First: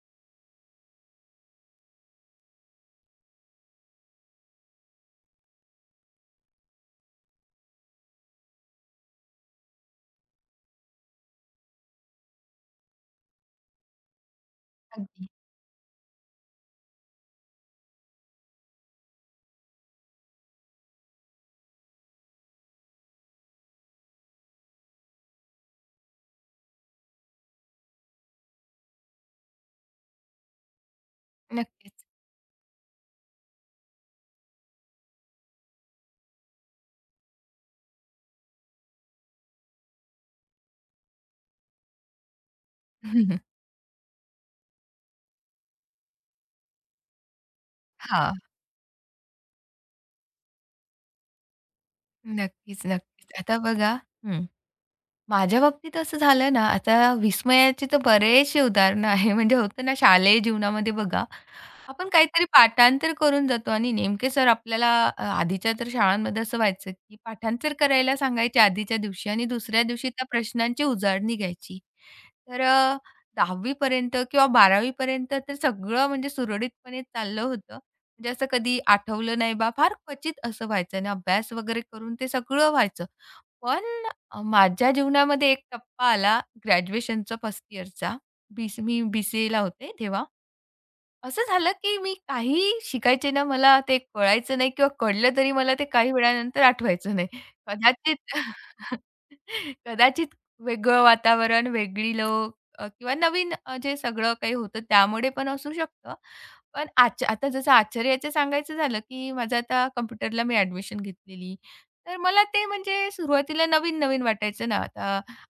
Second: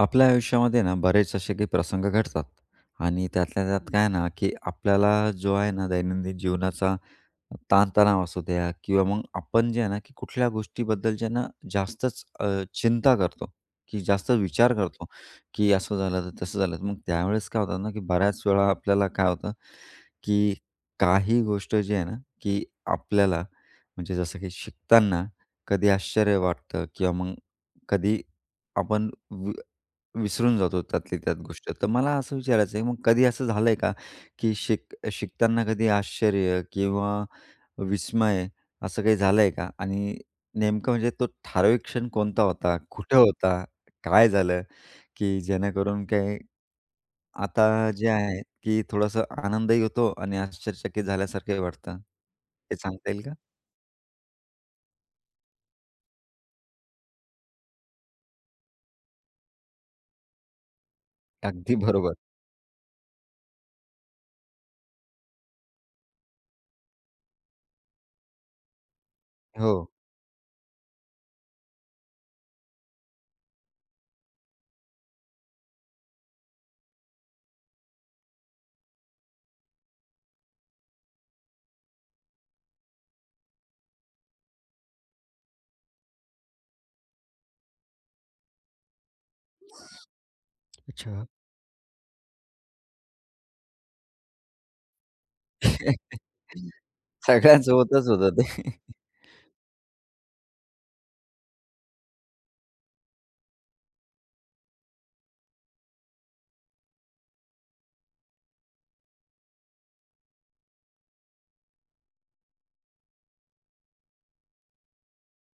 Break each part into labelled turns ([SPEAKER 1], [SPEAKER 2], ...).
[SPEAKER 1] आपल्या आयुष्यामध्ये ना बरेच असे काही प्रसंग घडतात आणि त्यातल्या त्यात काय ना, की आपल्याला जो आहे ना दैनंदिन जीवनाचा ताणतणाव असू द्या किंवा मग आपण जे आहे ना, की कुठल्या गोष्टीबद्दलच्या ना जास्तच चिंता करतो, की जास्त विचार करतो, की असं झालं तर तसं झालं. तर मग त्यावेळेस काय होतं ना, की बऱ्याच वेळा आपल्याला काय होतं, की काही गोष्ट जी आहे ना, की आपल्याला म्हणजे जसं की शिकताना कधी आश्चर्य वाटतं किंवा मग कधी आपण विसरून जातो त्यातली त्यात गोष्ट. तर
[SPEAKER 2] नक्कीच.
[SPEAKER 1] मला असं विचारायचं आहे, मग कधी असं झालंय का, की शिकताना कधी आश्चर्य किंवा विस्मय असं काही झालंय का? आणि नेमकं म्हणजे तो ठराविक क्षण कोणता होता? कुठं होता? काय झालं? की जेणेकरून काय आता जे
[SPEAKER 2] हां.
[SPEAKER 1] आहे, की थोडासा आनंदही होतो आणि आश्चर्यचकित झाल्यासारखंही वाटतं? ते
[SPEAKER 2] नक्कीच,
[SPEAKER 1] सांगता येईल
[SPEAKER 2] नक्कीच.
[SPEAKER 1] का?
[SPEAKER 2] आता बघा हं. माझ्या बाबतीत असं झालं ना, आता विस्मयाचे तर बरेचसे उदाहरणं आहे. म्हणजे होतं ना शालेय जीवनामध्ये बघा,
[SPEAKER 1] अगदी
[SPEAKER 2] आपण
[SPEAKER 1] बरोबर.
[SPEAKER 2] काहीतरी पाठांतर करून जातो आणि नेमके सर आपल्याला आधीच्या तर शाळांमध्ये असं व्हायचं, की पाठांतर करायला सांगायचे आधीच्या दिवशी आणि
[SPEAKER 1] हो.
[SPEAKER 2] दुसऱ्या दिवशी त्या प्रश्नांची उजळणी घ्यायची. तर 10वी पर्यंत किंवा 12वी पर्यंत तर सगळं म्हणजे सुरळीतपणे चाललं होतं. म्हणजे असं कधी आठवलं नाही बा, फार क्वचित असं व्हायचं आणि अभ्यास वगैरे करून ते सगळं व्हायचं. पण माझ्या जीवनामध्ये एक टप्पा आला ग्रॅज्युएशनचा फर्स्ट इयरचा. मी बी-सी-एला होते तेव्हा.
[SPEAKER 1] अच्छा.
[SPEAKER 2] असं झालं, की मी काहीही शिकायचे ना, मला ते कळायचं नाही किंवा कळलं तरी मला ते काही वेळानंतर आठवायचं नाही.
[SPEAKER 1] सगळ्यांसोबतच
[SPEAKER 2] कदाचित
[SPEAKER 1] होतं ते.
[SPEAKER 2] कदाचित वेगळं वातावरण, वेगळी लोक किंवा नवीन जे सगळं काही होतं त्यामुळे पण असू शकतं. पण आता जसं आश्चर्याचं सांगायचं झालं, की माझं आता कॉम्प्युटरला मी ॲडमिशन घेतलेली. तर मला ते म्हणजे सुरुवातीला नवीन-नवीन वाटायचं ना. आता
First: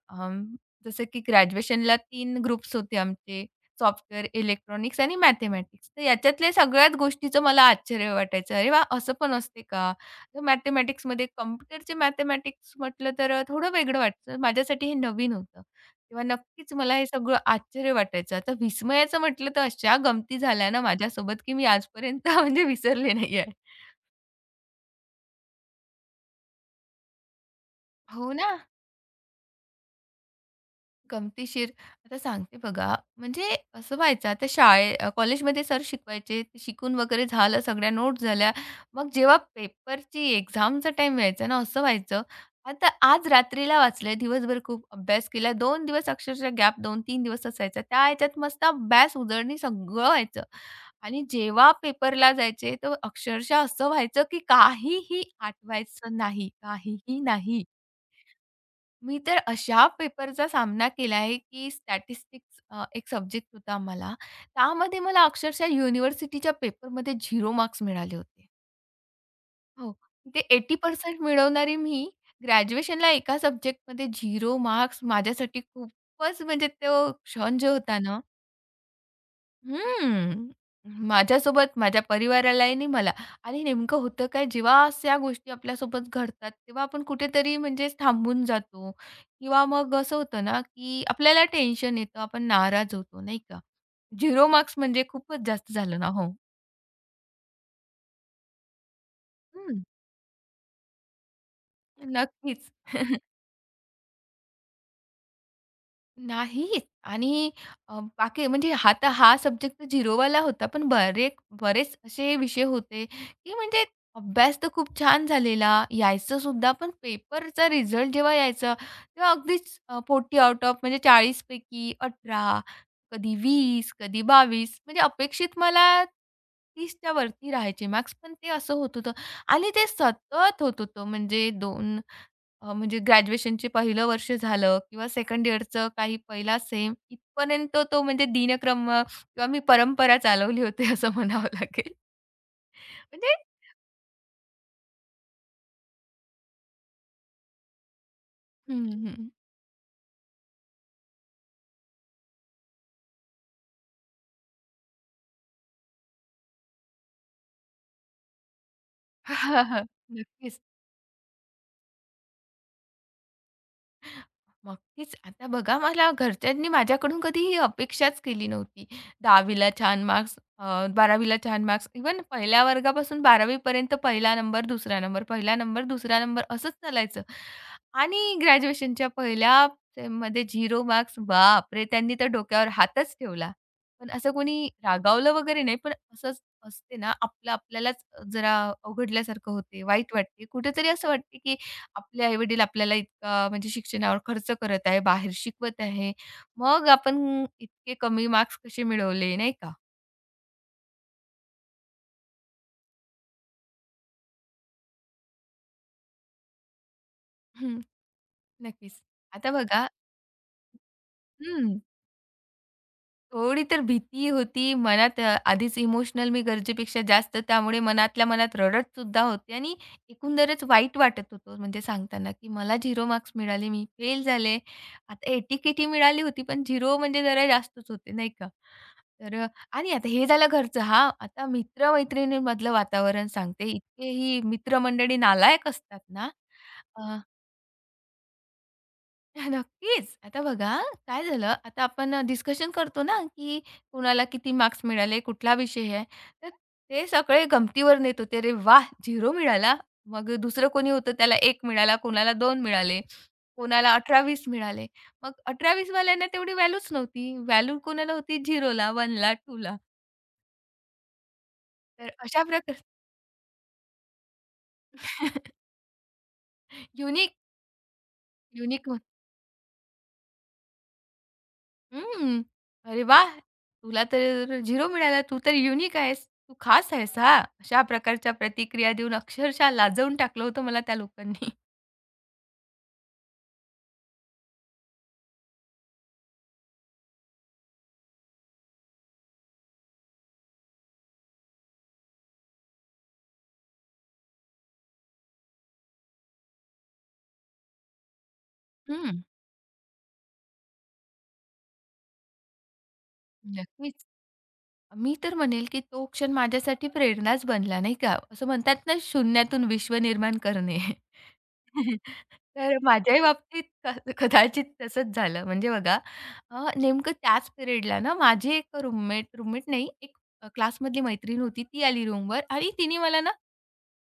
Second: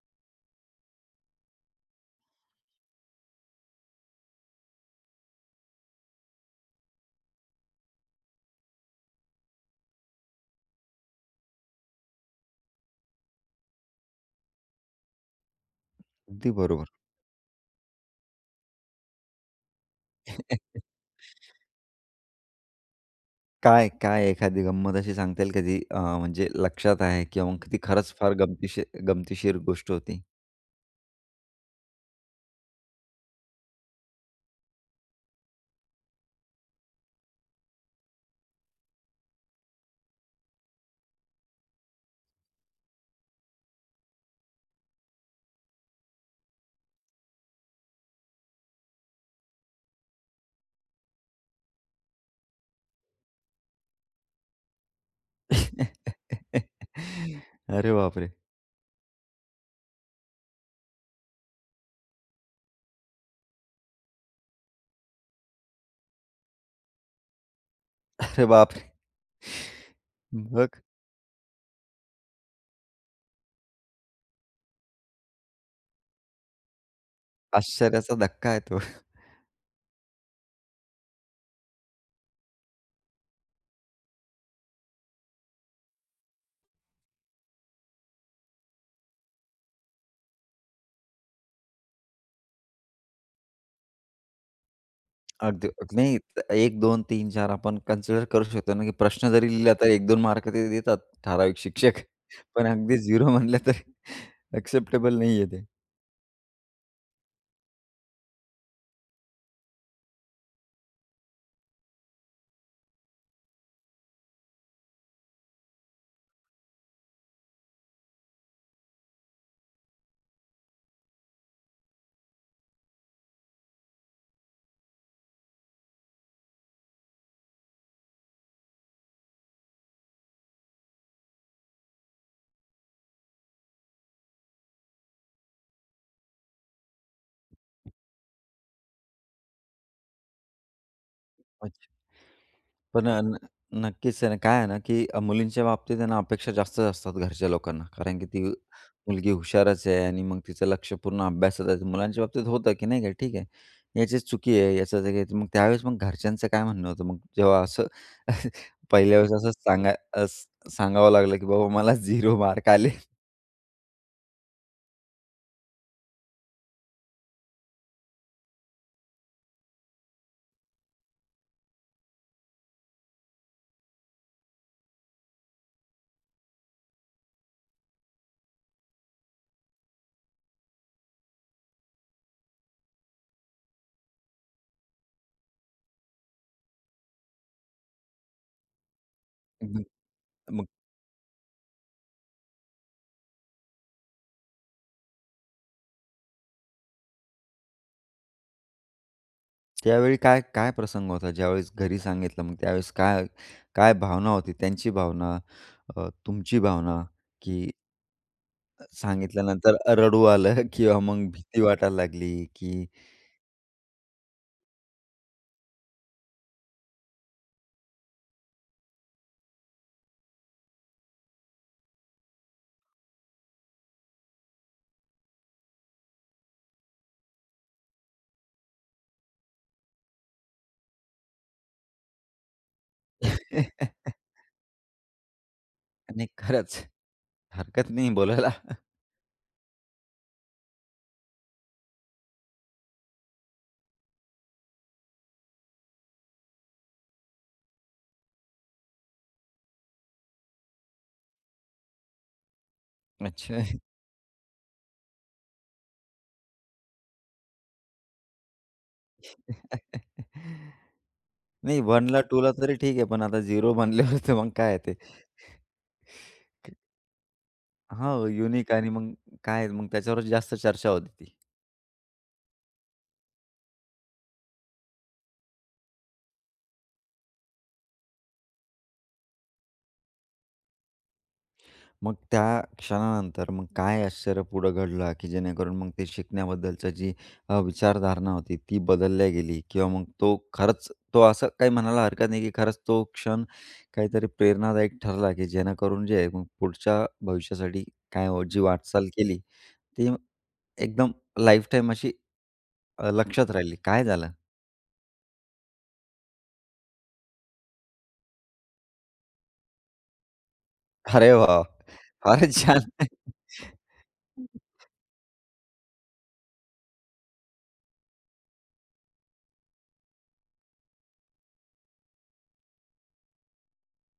[SPEAKER 2] अं, जसं की ग्रॅज्युएशनला 3 ग्रुप्स होते आमचे. सॉफ्टवेअर, इलेक्ट्रॉनिक्स आणि मॅथेमॅटिक्स. तर याच्यातल्या सगळ्याच गोष्टीचं मला आश्चर्य वाटायचं. अरे वाह! असं पण असते का? तर मॅथेमॅटिक्समध्ये कॉम्प्युटरचे मॅथेमॅटिक्स म्हटलं तर थोडं वेगळं वाटतं. माझ्यासाठी हे नवीन होतं. तेव्हा
[SPEAKER 1] अगदी
[SPEAKER 2] नक्कीच
[SPEAKER 1] बरोबर.
[SPEAKER 2] मला हे सगळं आश्चर्य वाटायचं. आता विस्मयाचं म्हटलं तर अशा गमती झाल्या ना माझ्यासोबत, की मी आजपर्यंत म्हणजे विसरले नाही आहे.
[SPEAKER 1] काय, काय एखादी गंमत अशी सांगता येईल का जी म्हणजे लक्षात आहे किंवा मग ती खरंच
[SPEAKER 2] हो
[SPEAKER 1] फार
[SPEAKER 2] ना.
[SPEAKER 1] गमतीशीर गमतीशीर गोष्ट होती?
[SPEAKER 2] गमतीशीर आता सांगते बघा, म्हणजे असं व्हायचं आता कॉलेजमध्ये सर शिकवायचे, ते शिकून वगैरे झालं, सगळ्या नोट झाल्या. मग जेव्हा पेपरची एक्झामचा टाईम व्हायचा ना, असं व्हायचं, आता आज रात्रीला वाचलंय, दिवसभर खूप अभ्यास केला. 2 दिवस अक्षरशः गॅप 2-3 दिवस असायचा. त्या ह्याच्यात मस्त अभ्यास, उजळणी सगळं व्हायचं आणि जेव्हा पेपरला जायचे, तर अक्षरशः असं व्हायचं, की काहीही आठवायचं नाही, काहीही नाही.
[SPEAKER 1] अरे बापरे!
[SPEAKER 2] मी तर अशा पेपरचा सामना केला आहे, की स्टॅटिस्टिक्स एक सब्जेक्ट होता आम्हाला. त्यामध्ये मला अक्षरशः युनिव्हर्सिटीच्या पेपरमध्ये 0 मार्क्स मिळाले
[SPEAKER 1] अरे
[SPEAKER 2] होते.
[SPEAKER 1] बापरे!
[SPEAKER 2] हो, ते
[SPEAKER 1] मग
[SPEAKER 2] 80% मिळवणारी मी ग्रॅज्युएशनला एका सब्जेक्टमध्ये 0 मार्क्स माझ्यासाठी खूपच म्हणजे तो क्षण जो होता
[SPEAKER 1] आश्चर्याचा
[SPEAKER 2] ना
[SPEAKER 1] धक्का आहे तो.
[SPEAKER 2] हम्म. माझ्यासोबत, माझ्या परिवारालाही आणि मला. आणि नेमकं होतं काय, जेव्हा अशा गोष्टी आपल्यासोबत घडतात, तेव्हा आपण कुठेतरी म्हणजे थांबून जातो किंवा मग असं होतं ना, की आपल्याला टेन्शन येतं, आपण नाराज होतो, नाही का? 0 मार्क्स म्हणजे खूपच जास्त झालं ना.
[SPEAKER 1] नाही,
[SPEAKER 2] हो.
[SPEAKER 1] एक दोन तीन 4 आपण कन्सिडर करू शकतो ना, की प्रश्न जरी लिहिला
[SPEAKER 2] हं.
[SPEAKER 1] तर एक दोन मार्क ते देतात ठराविक शिक्षक. पण
[SPEAKER 2] नक्कीच.
[SPEAKER 1] अगदी 0 म्हणलं तर एक्सेप्टेबल नाहीये ते.
[SPEAKER 2] नाहीच आणि बाकी म्हणजे आता हा सब्जेक्ट तर झिरोवाला होता, पण बरेच असे विषय होते, की म्हणजे अभ्यास तर खूप छान झालेला, यायचं सुद्धा, पण पेपरचा रिझल्ट जेव्हा यायचा, तेव्हा अगदीच आउट ऑफ म्हणजे 40 पैकी 18, कधी वीस कधी 22 म्हणजे अपेक्षित मला 30च्या वरती राहायचे मार्क्स, पण ते असं होत होतं आणि ते सतत होत होतं. म्हणजे 2 म्हणजे ग्रॅज्युएशनचे पहिलं वर्ष झालं किंवा सेकंड इयरचं काही पहिला सेम इथपर्यंत तो म्हणजे दिनक्रम किंवा मी परंपरा चालवली होती असं म्हणावं लागेल.
[SPEAKER 1] पण अ,
[SPEAKER 2] म्हणजे
[SPEAKER 1] न नक्कीच आहे ना, काय आहे ना, की मुलींच्या बाबतीत आहे ना, अपेक्षा जास्तच असतात घरच्या लोकांना. कारण की ती
[SPEAKER 2] हं, हं.
[SPEAKER 1] मुलगी हुशारच आहे आणि मग तिचं लक्ष पूर्ण अभ्यासात आहे. मुलांच्या बाबतीत होतं, की नाही का, ठीक आहे, याचीच चुकी आहे, याचं ते काय ते- मग त्यावेळेस मग घरच्यांचं काय म्हणणं होतं मग जेव्हा असं पहिल्या वेळेस असं सांगा अस
[SPEAKER 2] नक्कीच.
[SPEAKER 1] सांगावं लागलं, की बाबा मला 0 मार्क आले.
[SPEAKER 2] नक्कीच. आता बघा मला घरच्यांनी माझ्याकडून कधी ही अपेक्षाच केली नव्हती. 10वीला छान मार्क्स, 12वीला छान मार्क्स, इव्हन पहिल्या वर्गापासून 12वी पहिला नंबर, दुसरा नंबर, पहिला नंबर, दुसरा नंबर असंच चालायचं. आणि ग्रॅज्युएशनच्या पहिल्या सेममध्ये 0 मार्क्स. बापरे! त्यांनी तर डोक्यावर हातच ठेवला. पण असं कोणी रागावलं वगैरे नाही, पण असंच असते ना, आपलं आपल्यालाच जरा अवघडल्यासारखं होते,
[SPEAKER 1] मग
[SPEAKER 2] वाईट वाटते.
[SPEAKER 1] मग
[SPEAKER 2] कुठेतरी असं वाटते, की आपले आई-वडील आपल्याला इतका म्हणजे शिक्षणावर खर्च करत आहे, बाहेर शिकवत आहे. मग आपण इतके कमी मार्क्स कसे मिळवले, नाही का?
[SPEAKER 1] त्यावेळी काय काय प्रसंग होता? ज्यावेळेस घरी सांगितलं, मग त्यावेळेस काय काय भावना होती? त्यांची भावना, तुमची भावना, की
[SPEAKER 2] हं, नक्कीच. आता
[SPEAKER 1] सांगितल्यानंतर
[SPEAKER 2] बघा
[SPEAKER 1] रडू आलं किंवा मग भीती
[SPEAKER 2] हं.
[SPEAKER 1] वाटायला लागली, की
[SPEAKER 2] थोडी तर भीती होती. मनात आधीच इमोशनल मी गरजेपेक्षा जास्त त्यामुळे मनातल्या मनात रड़त रडतसुद्धा होते आणि एकंदरच वाईट वाटत होतं म्हणजे सांगताना, की मला 0 मार्क्स मिळाले, मी फेल झाले. आता 80-80 मिळाली होती, पण 0 म्हणजे जरा जास्तच होते, नाही का? तर आणि आता हे झालं घरचं. हां, आता मित्र वातावरण सांगते. इतकेही मित्रमंडळी नालायक असतात
[SPEAKER 1] आणि
[SPEAKER 2] ना,
[SPEAKER 1] खरंच हरकत नाही बोलायला.
[SPEAKER 2] नक्कीच. आता बघा, काय झालं, आता आपण डिस्कशन करतो ना, की कुणाला किती मार्क्स मिळाले, कुठला विषय आहे. तर ते सगळे गमतीवर नेत होते. "अरे वाह! 0 मिळाला." मग दुसरं कोणी होतं त्याला 1 मिळाला, कोणाला 2 मिळाले,
[SPEAKER 1] अच्छा.
[SPEAKER 2] कोणाला 18-20 मिळाले. मग 18-20 वाल्यांना तेवढी व्हॅल्यूच नव्हती. व्हॅल्यू कोणाला होती 0ला, 1ला, 2ला.
[SPEAKER 1] नाही,
[SPEAKER 2] तर
[SPEAKER 1] 1ला
[SPEAKER 2] अशा
[SPEAKER 1] टूला तरी
[SPEAKER 2] प्रकार
[SPEAKER 1] ठीक आहे, पण आता 0 बनल्यावर तर मग काय आहे ते?
[SPEAKER 2] युनिक
[SPEAKER 1] हो, युनिक आणि
[SPEAKER 2] युनिक
[SPEAKER 1] मग काय मग त्याच्यावरच जास्त चर्चा होती ती.
[SPEAKER 2] हं. अरे वाह! तुला तर 0 मिळाला. तू तर युनिक आहेस. तू खास आहेस हां. अशा प्रकारच्या प्रतिक्रिया देऊन अक्षरशः लाजवून टाकलं होतं मला त्या लोकांनी.
[SPEAKER 1] मग त्या क्षणानंतर मग काय आश्चर्य पुढं घडलं, की जेणेकरून मग ते शिकण्याबद्दलची जी विचारधारणा होती ती बदलल्या गेली किंवा मग तो खरंच तो असं काही म्हणायला हरकत नाही, की खरंच तो क्षण काहीतरी प्रेरणादायक ठरला, की जेणेकरून जे आहे मग पुढच्या भविष्यासाठी काय हो जी वाटचाल
[SPEAKER 2] हं.
[SPEAKER 1] केली, ती एकदम लाईफटाईम अशी लक्षात राहिली. काय
[SPEAKER 2] नक्कीच.
[SPEAKER 1] झालं?
[SPEAKER 2] मी तर म्हणेल, की तो क्षण माझ्यासाठी प्रेरणाच बनला नाही का. असं म्हणतात ना, शून्यातून विश्व निर्माण करणे.
[SPEAKER 1] अरे वाह! फारच
[SPEAKER 2] तर
[SPEAKER 1] छान.
[SPEAKER 2] माझ्याही बाबतीत कदाचित तसंच झालं. म्हणजे बघा नेमकं त्याच पिरियडला ना माझी एक रूममेट रूममेट नाही, एक क्लासमधली मैत्रीण होती. ती आली रूमवर आणि तिने मला ना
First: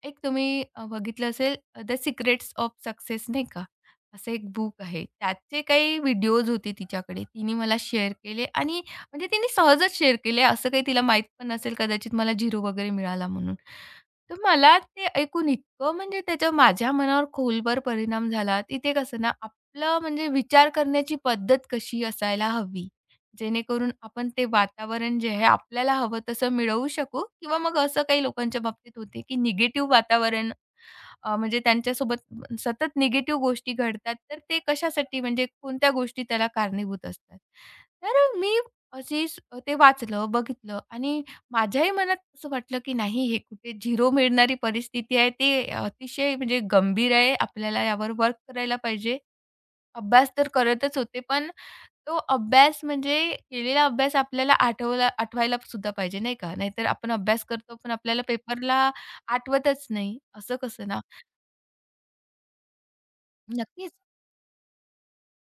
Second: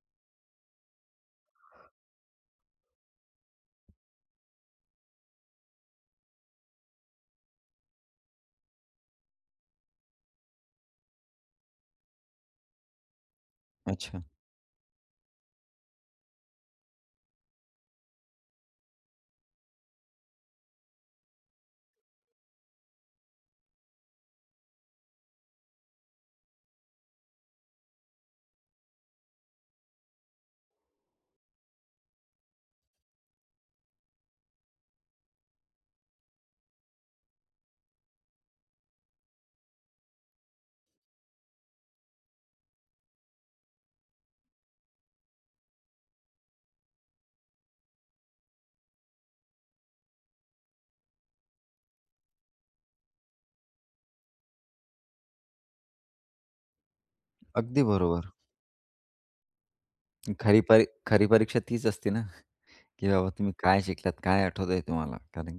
[SPEAKER 2] एक तुम्ही बघितलं असेल द सिक्रेट्स ऑफ सक्सेस नाही का? असं एक बुक आहे. त्याचे काही व्हिडिओज होते तिच्याकडे. तिने मला शेअर केले आणि म्हणजे तिने सहजच शेअर केले. असं काही तिला माहीत पण नसेल कदाचित मला 0 वगैरे मिळाला म्हणून.
[SPEAKER 1] अच्छा.
[SPEAKER 2] तर मला ते ऐकून इतकं म्हणजे त्याचा माझ्या मनावर खोलवर परिणाम झाला. तिथे कसं ना आपलं म्हणजे विचार करण्याची पद्धत कशी असायला हवी जेणेकरून आपण ते वातावरण जे आहे आपल्याला हवं तसं मिळवू शकू किंवा मग असं काही लोकांच्या बाबतीत होते, की निगेटिव्ह वातावरण म्हणजे त्यांच्यासोबत सतत निगेटिव्ह गोष्टी घडतात, तर ते कशासाठी म्हणजे कोणत्या गोष्टी त्याला कारणीभूत असतात. तर मी अशी स- ते वाचलं, बघितलं आणि माझ्याही मनात असं वाटलं, की नाही हे कुठे झिरो मिळणारी परिस्थिती आहे. ते अतिशय म्हणजे गंभीर आहे. आपल्याला यावर वर्क करायला पाहिजे. अभ्यास तर करतच होते, पण तो अभ्यास म्हणजे केलेला अभ्यास आपल्याला आठवायला सुद्धा पाहिजे, नाही का? नाहीतर आपण अभ्यास करतो,
[SPEAKER 1] अगदी
[SPEAKER 2] पण आपल्याला
[SPEAKER 1] बरोबर.
[SPEAKER 2] पेपरला आठवतच नाही. असं कसं ना?
[SPEAKER 1] खरी परीक्षा तीच असते ना. की बाबा तुम्ही काय
[SPEAKER 2] नक्कीच.
[SPEAKER 1] शिकलात? काय आठवतंय तुम्हाला? कारण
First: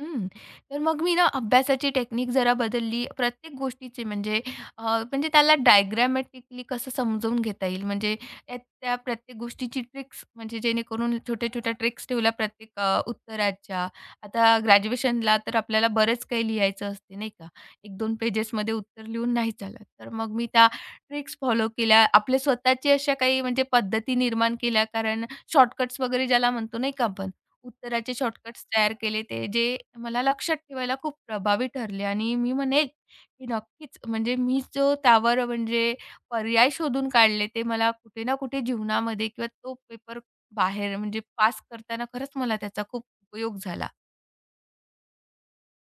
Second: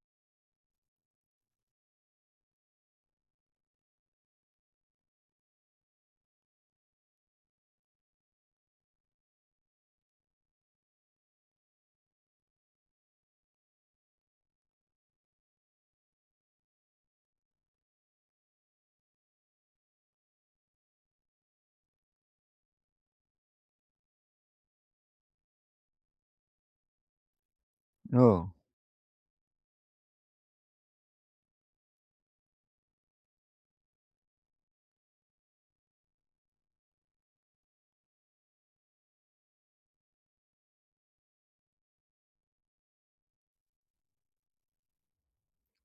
[SPEAKER 2] हं. तर मग मी ना अभ्यासाची टेक्निक जरा बदलली. प्रत्येक गोष्टीची म्हणजे अ, म्हणजे त्याला डायग्रामॅटिकली कसं समजावून घेता येईल, म्हणजे त्या त्या प्रत्येक गोष्टीची ट्रिक्स म्हणजे जेणेकरून छोट्या-छोट्या ट्रिक्स ठेवल्या प्रत्येक उत्तराच्या. आता ग्रॅज्युएशनला तर आपल्याला बरंच काही लिहायचं असते नाही का? 1-2 पेजेसमध्ये उत्तर लिहून नाही चालत. तर मग मी त्या ट्रिक्स फॉलो केल्या. आपल्या स्वतःची अशा काही म्हणजे पद्धती निर्माण केल्या कारण शॉर्टकट्स वगैरे ज्याला म्हणतो नाही का आपण? उत्तराचे
[SPEAKER 1] हो,
[SPEAKER 2] शॉर्टकट्स तयार केले ते, जे मला लक्षात ठेवायला खूप प्रभावी ठरले आणि मी म्हणेल, की नक्कीच म्हणजे मी जो त्यावर म्हणजे पर्याय शोधून काढले, ते मला कुठे ना कुठे जीवनामध्ये किंवा तो पेपर बाहेर म्हणजे पास करताना खरंच मला त्याचा खूप उपयोग झाला.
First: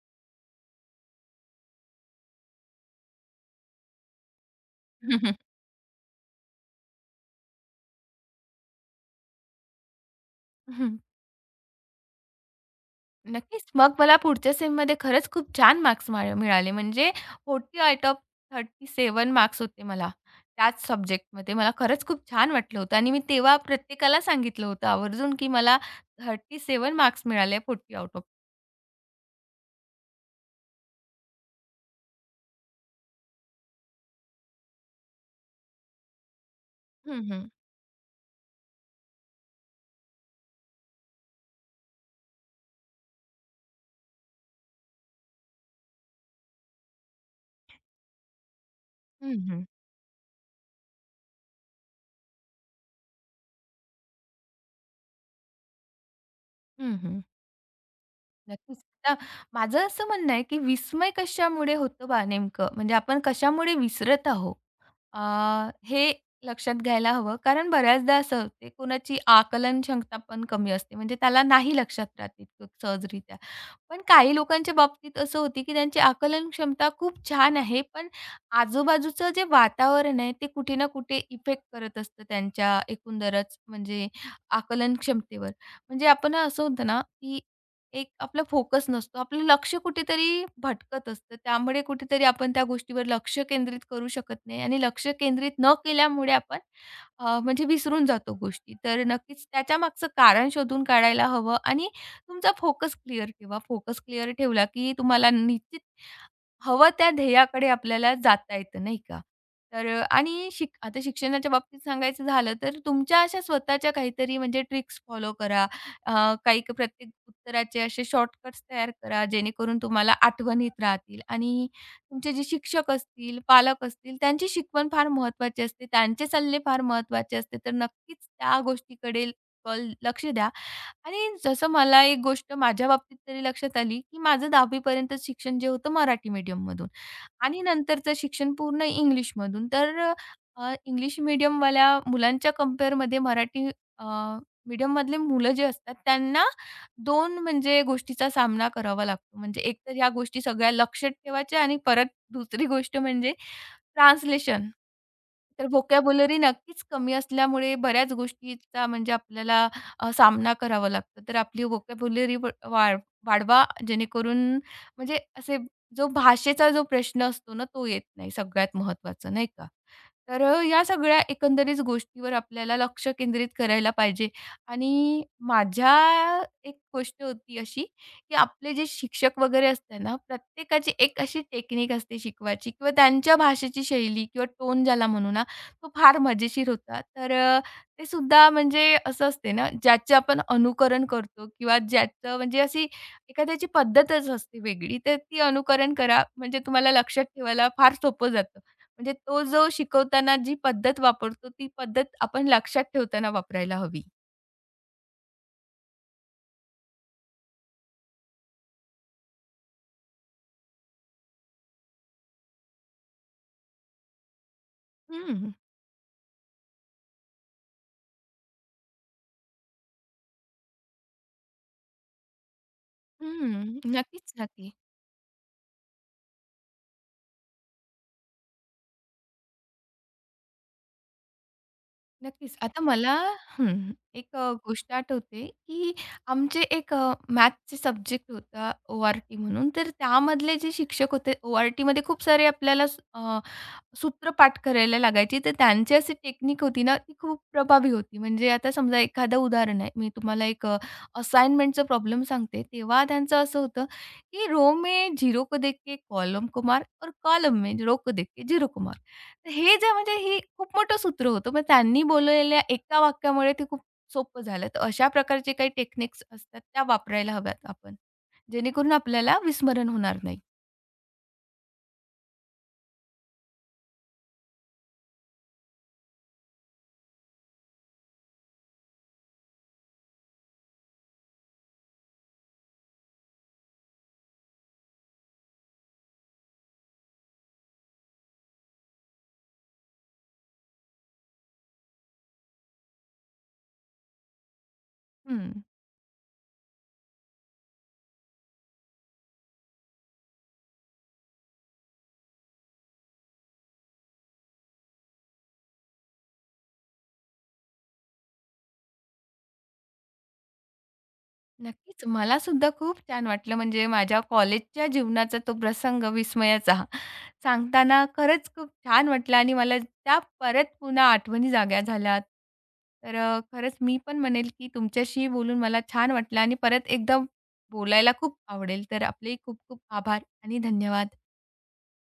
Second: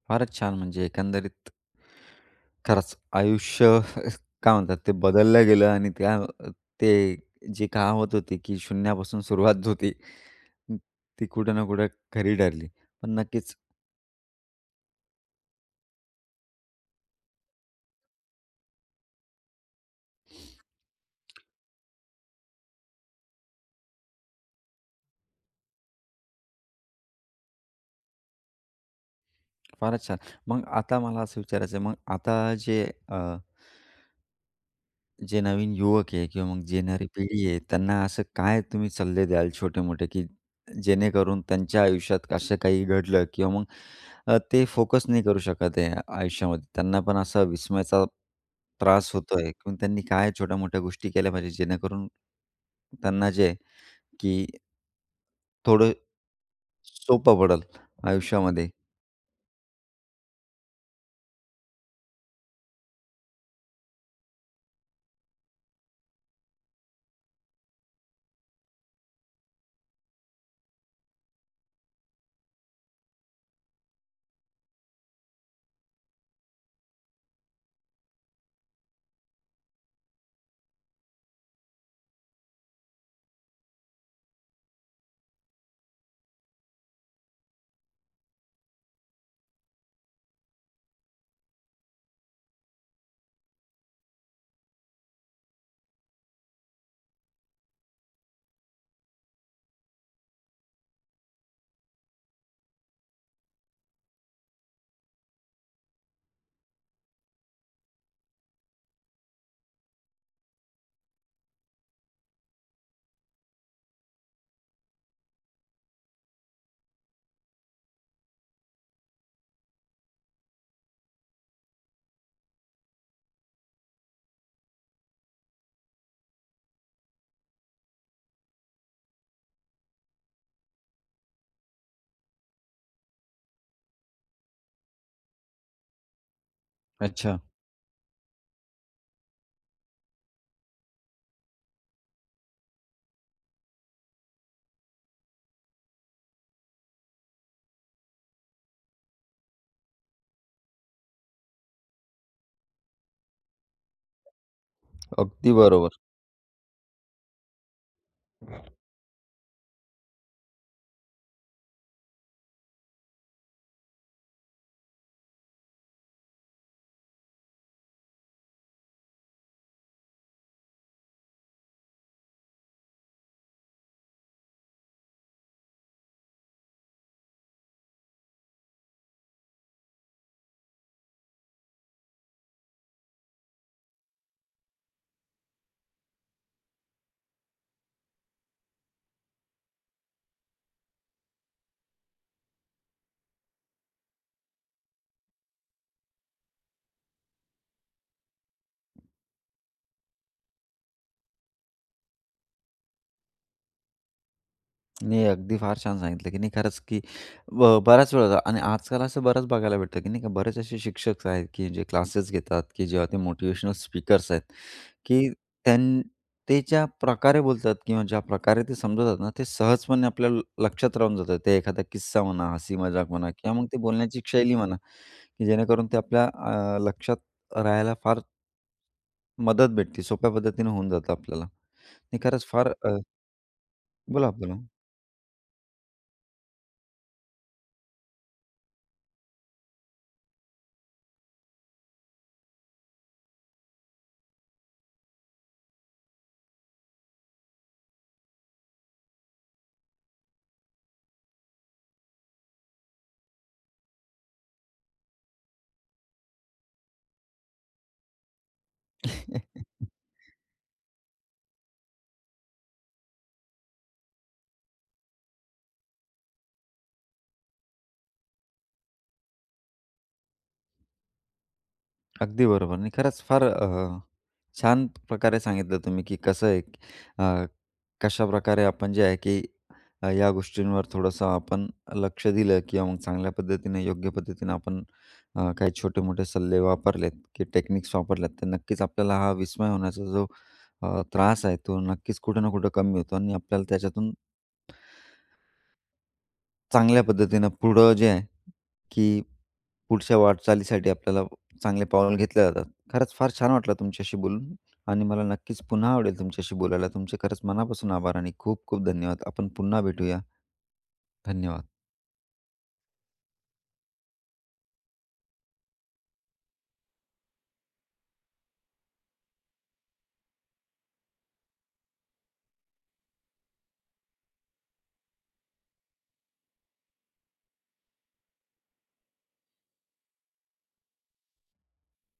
[SPEAKER 1] फारच छान. म्हणजे एकंदरीत खरंच आयुष्य काय म्हणतात ते बदललं गेलं आणि त्या अ, ते जी कहावत होती की शून्यापासून सुरुवात होती, ती कुठं ना कुठं खरी ठरली. पण नक्कीच
[SPEAKER 2] नक्कीच. मग मला पुढच्या सेममध्ये खरंच खूप छान मार्क्स मिळाले. म्हणजे 40 आउट ऑफ 37 मार्क्स होते मला त्याच सब्जेक्टमध्ये. मला खरंच खूप छान वाटलं होतं आणि मी तेव्हा प्रत्येकाला सांगितलं होतं आवर्जून, की मला 37 मार्क्स मिळाले 40 आउट ऑफ
[SPEAKER 1] फारच छान. मग आता मला असं विचारायचं आहे, मग आता जे नवीन युवक आहे किंवा मग जे येणारी
[SPEAKER 2] हं,
[SPEAKER 1] पिढी
[SPEAKER 2] हं.
[SPEAKER 1] आहे, त्यांना असं काय तुम्ही सल्ले द्याल छोटे-मोठे की जेणेकरून त्यांच्या आयुष्यात असं काही घडलं किंवा मग ते फोकस नाही करू शकत आहे आयुष्यामध्ये. त्यांना पण असा विस्मयाचा त्रास
[SPEAKER 2] हं,
[SPEAKER 1] होतोय,
[SPEAKER 2] हं.
[SPEAKER 1] पण त्यांनी काय छोट्या-मोठ्या गोष्टी केल्या पाहिजे, जेणेकरून त्यांना जे आहे, की थोडं
[SPEAKER 2] हं, हं.
[SPEAKER 1] सोपं पडेल आयुष्यामध्ये.
[SPEAKER 2] नक्कीच. आता माझं असं म्हणणं आहे, की विस्मय कशामुळे होतं बा नेमकं? म्हणजे आपण कशामुळे विसरत आहोत? हे लक्षात घ्यायला हवं. कारण बऱ्याचदा असं होते, कुणाची आकलन क्षमता पण कमी असते. म्हणजे त्याला नाही लक्षात राहत इतकं सहजरित्या. पण काही लोकांच्या बाबतीत असं होते, की त्यांची आकलन क्षमता खूप छान आहे, पण आजूबाजूचं जे वातावरण आहे, ते कुठे ना कुठे इफेक्ट करत असतं त्यांच्या एकंदरच म्हणजे आकलन क्षमतेवर. म्हणजे आपण असं होतं ना, की एक आपला फोकस नसतो. आपलं लक्ष कुठेतरी भटकत असतं. त्यामुळे कुठेतरी आपण त्या गोष्टीवर लक्ष केंद्रित करू शकत नाही आणि लक्ष केंद्रित न केल्यामुळे आपण म्हणजे विसरून जातो गोष्टी. तर नक्कीच त्याच्यामागचं कारण शोधून काढायला हवं आणि तुमचा फोकस क्लिअर ठेवा. फोकस क्लिअर ठेवला की तुम्हाला निश्चित हवं त्या ध्येयाकडे आपल्याला जाता येतं, नाही का? तर आणि आता शिक्षणाच्या बाबतीत सांगायचं झालं तर तुमच्या अशा स्वतःच्या काहीतरी म्हणजे ट्रिक्स फॉलो करा. अ, काही प्रत्येक उत्तराचे असे शॉर्टकट्स तयार करा, जेणेकरून तुम्हाला आठवणीत राहतील आणि तुमचे जे शिक्षक असतील, पालक असतील, त्यांची शिकवण फार महत्त्वाची असते. त्यांचे सल्ले फार महत्त्वाचे असते. तर नक्कीच त्या गोष्टीकडे लक्ष द्या आणि जसं मला एक गोष्ट माझ्या बाबतीत तरी लक्षात आली, की माझं 10वी पर्यंत शिक्षण जे होतं मराठी मीडियममधून
[SPEAKER 1] अच्छा.
[SPEAKER 2] आणि नंतरचं शिक्षण पूर्ण इंग्लिशमधून. तर इंग्लिश मीडियमवाल्या मुलांच्या कंपेअरमध्ये मराठी अ, मीडियममधले मुलं जे असतात त्यांना 2 म्हणजे गोष्टीचा सामना करावा लागतो. म्हणजे एक तर ह्या गोष्टी सगळ्या लक्षात ठेवायच्या आणि परत दुसरी गोष्ट म्हणजे ट्रान्सलेशन.
[SPEAKER 1] अगदी
[SPEAKER 2] तर
[SPEAKER 1] बरोबर.
[SPEAKER 2] व्होकॅब्युलरी नक्कीच कमी असल्यामुळे बऱ्याच गोष्टीचा म्हणजे आपल्याला सामना करावा लागतो. तर आपली व्होकॅब्युलरी व वाढ वाढवा जेणेकरून म्हणजे असे जो भाषेचा जो प्रश्न असतो ना, तो येत नाही सगळ्यात महत्त्वाचं नाही का? तर या सगळ्या एकंदरीत गोष्टीवर आपल्याला लक्ष केंद्रित करायला पाहिजे आणि माझ्या एक गोष्ट होती अशी की आपले जे शिक्षक वगैरे असते ना, प्रत्येकाची एक अशी टेक्निक असते शिकवायची किंवा त्यांच्या भाषेची शैली किंवा टोन ज्याला म्हणू ना, तो फार मजेशीर होता. तर ते सुद्धा म्हणजे असं असते ना, ज्याचे आपण अनुकरण करतो किंवा ज्याचं म्हणजे अशी एखाद्याची पद्धतच असते वेगळी, तर ती अनुकरण करा म्हणजे तुम्हाला लक्षात ठेवायला फार सोपं जातं. म्हणजे तो जो शिकवताना जी पद्धत वापरतो, ती पद्धत आपण लक्षात ठेवताना वापरायला हवी.
[SPEAKER 1] नाही, अगदी फार छान सांगितलं, की नाही खरंच, की बऱ्याच वेळा आणि आजकाल असं बरंच बघायला भेटतं, की नाही का बरेच असे शिक्षक आहेत, की जे क्लासेस घेतात, की जेव्हा ते मोटिव्हेशनल स्पीकर्स आहेत, की
[SPEAKER 2] हं,
[SPEAKER 1] त्यां ते ज्या प्रकारे बोलतात किंवा ज्या प्रकारे ते समजवतात ना, ते सहजपणे आपल्या लक्षात राहून जातं. ते एखादा किस्सा म्हणा, हसी-मजाक म्हणा किंवा मग ते
[SPEAKER 2] हं.
[SPEAKER 1] बोलण्याची
[SPEAKER 2] नक्कीच,
[SPEAKER 1] शैली
[SPEAKER 2] नक्की.
[SPEAKER 1] म्हणा, की जेणेकरून ते आपल्या लक्षात राहायला फार मदत भेटते. सोप्या पद्धतीने होऊन जातं आपल्याला. नाही खरंच
[SPEAKER 2] नक्कीच.
[SPEAKER 1] फार
[SPEAKER 2] आता
[SPEAKER 1] अ,
[SPEAKER 2] मला हं,
[SPEAKER 1] बोला,
[SPEAKER 2] एक
[SPEAKER 1] बोला.
[SPEAKER 2] गोष्ट आठवते, की आमचे एक मॅथ्सचे सब्जेक्ट होता ओ-आर-टी म्हणून. तर त्यामधले जे शिक्षक होते, ओ-आर-टीमध्ये खूप सारे आपल्याला सूत्रपाठ करायला लागायची, तर त्यांची अशी टेक्निक होती ना, ती खूप प्रभावी होती. म्हणजे आता समजा एखादं उदाहरण आहे. मी तुम्हाला एक असाइनमेंटचा प्रॉब्लेम सांगते. तेव्हा त्यांचं असं होतं, की रो में जीरो को देख के कॉलम को मार और कॉलम में रो को देख के जीरो को मार. तर हे जे म्हणजे हे खूप मोठं सूत्र होतं. मग त्यांनी बोललेल्या एका वाक्यामुळे ते खूप सोपं झालं. तर अशा प्रकारचे काही टेक्निक्स असतात, त्या वापरायला हव्यात आपण. जेणेकरून आपल्याला विस्मरण होणार नाही.
[SPEAKER 1] अगदी बरोबर. आणि खरंच फार छान प्रकारे सांगितलं तुम्ही, की कसं आहे अ, कशाप्रकारे आपण जे आहे, की या गोष्टींवर थोडंसं आपण लक्ष दिलं किंवा मग चांगल्या पद्धतीने, योग्य पद्धतीने आपण काही छोटे-मोठे सल्ले वापरलेत, की टेक्निक्स वापरल्यात, तर नक्कीच आपल्याला हा विस्मय होण्याचा जो त्रास आहे, तो नक्कीच कुठे ना कुठे कमी होतो आणि आपल्याला त्याच्यातून
[SPEAKER 2] हं.
[SPEAKER 1] चांगल्या पद्धतीनं पुढं जे आहे, की पुढच्या वाटचालीसाठी आपल्याला चांगले पाऊल घेतले जातात. खरंच फार छान वाटलं तुमच्याशी बोलून आणि मला नक्कीच पुन्हा आवडेल तुमच्याशी बोलायला. तुमचे खरंच मनापासून आभार आणि खूप खूप धन्यवाद. आपण पुन्हा भेटूया. धन्यवाद.
[SPEAKER 2] नक्कीच. मला सुद्धा खूप छान वाटलं म्हणजे माझ्या कॉलेजच्या जीवनाचा तो प्रसंग विस्मयाचा सांगताना खरंच खूप छान वाटलं आणि मला त्या परत पुन्हा आठवणी जाग्या झाल्यात. तर खरंच मी पण म्हणेल की तुमच्याशी बोलून मला छान वाटलं आणि परत एकदा बोलायला खूप आवडेल. तर आपले खूप खूप आभार आणि धन्यवाद.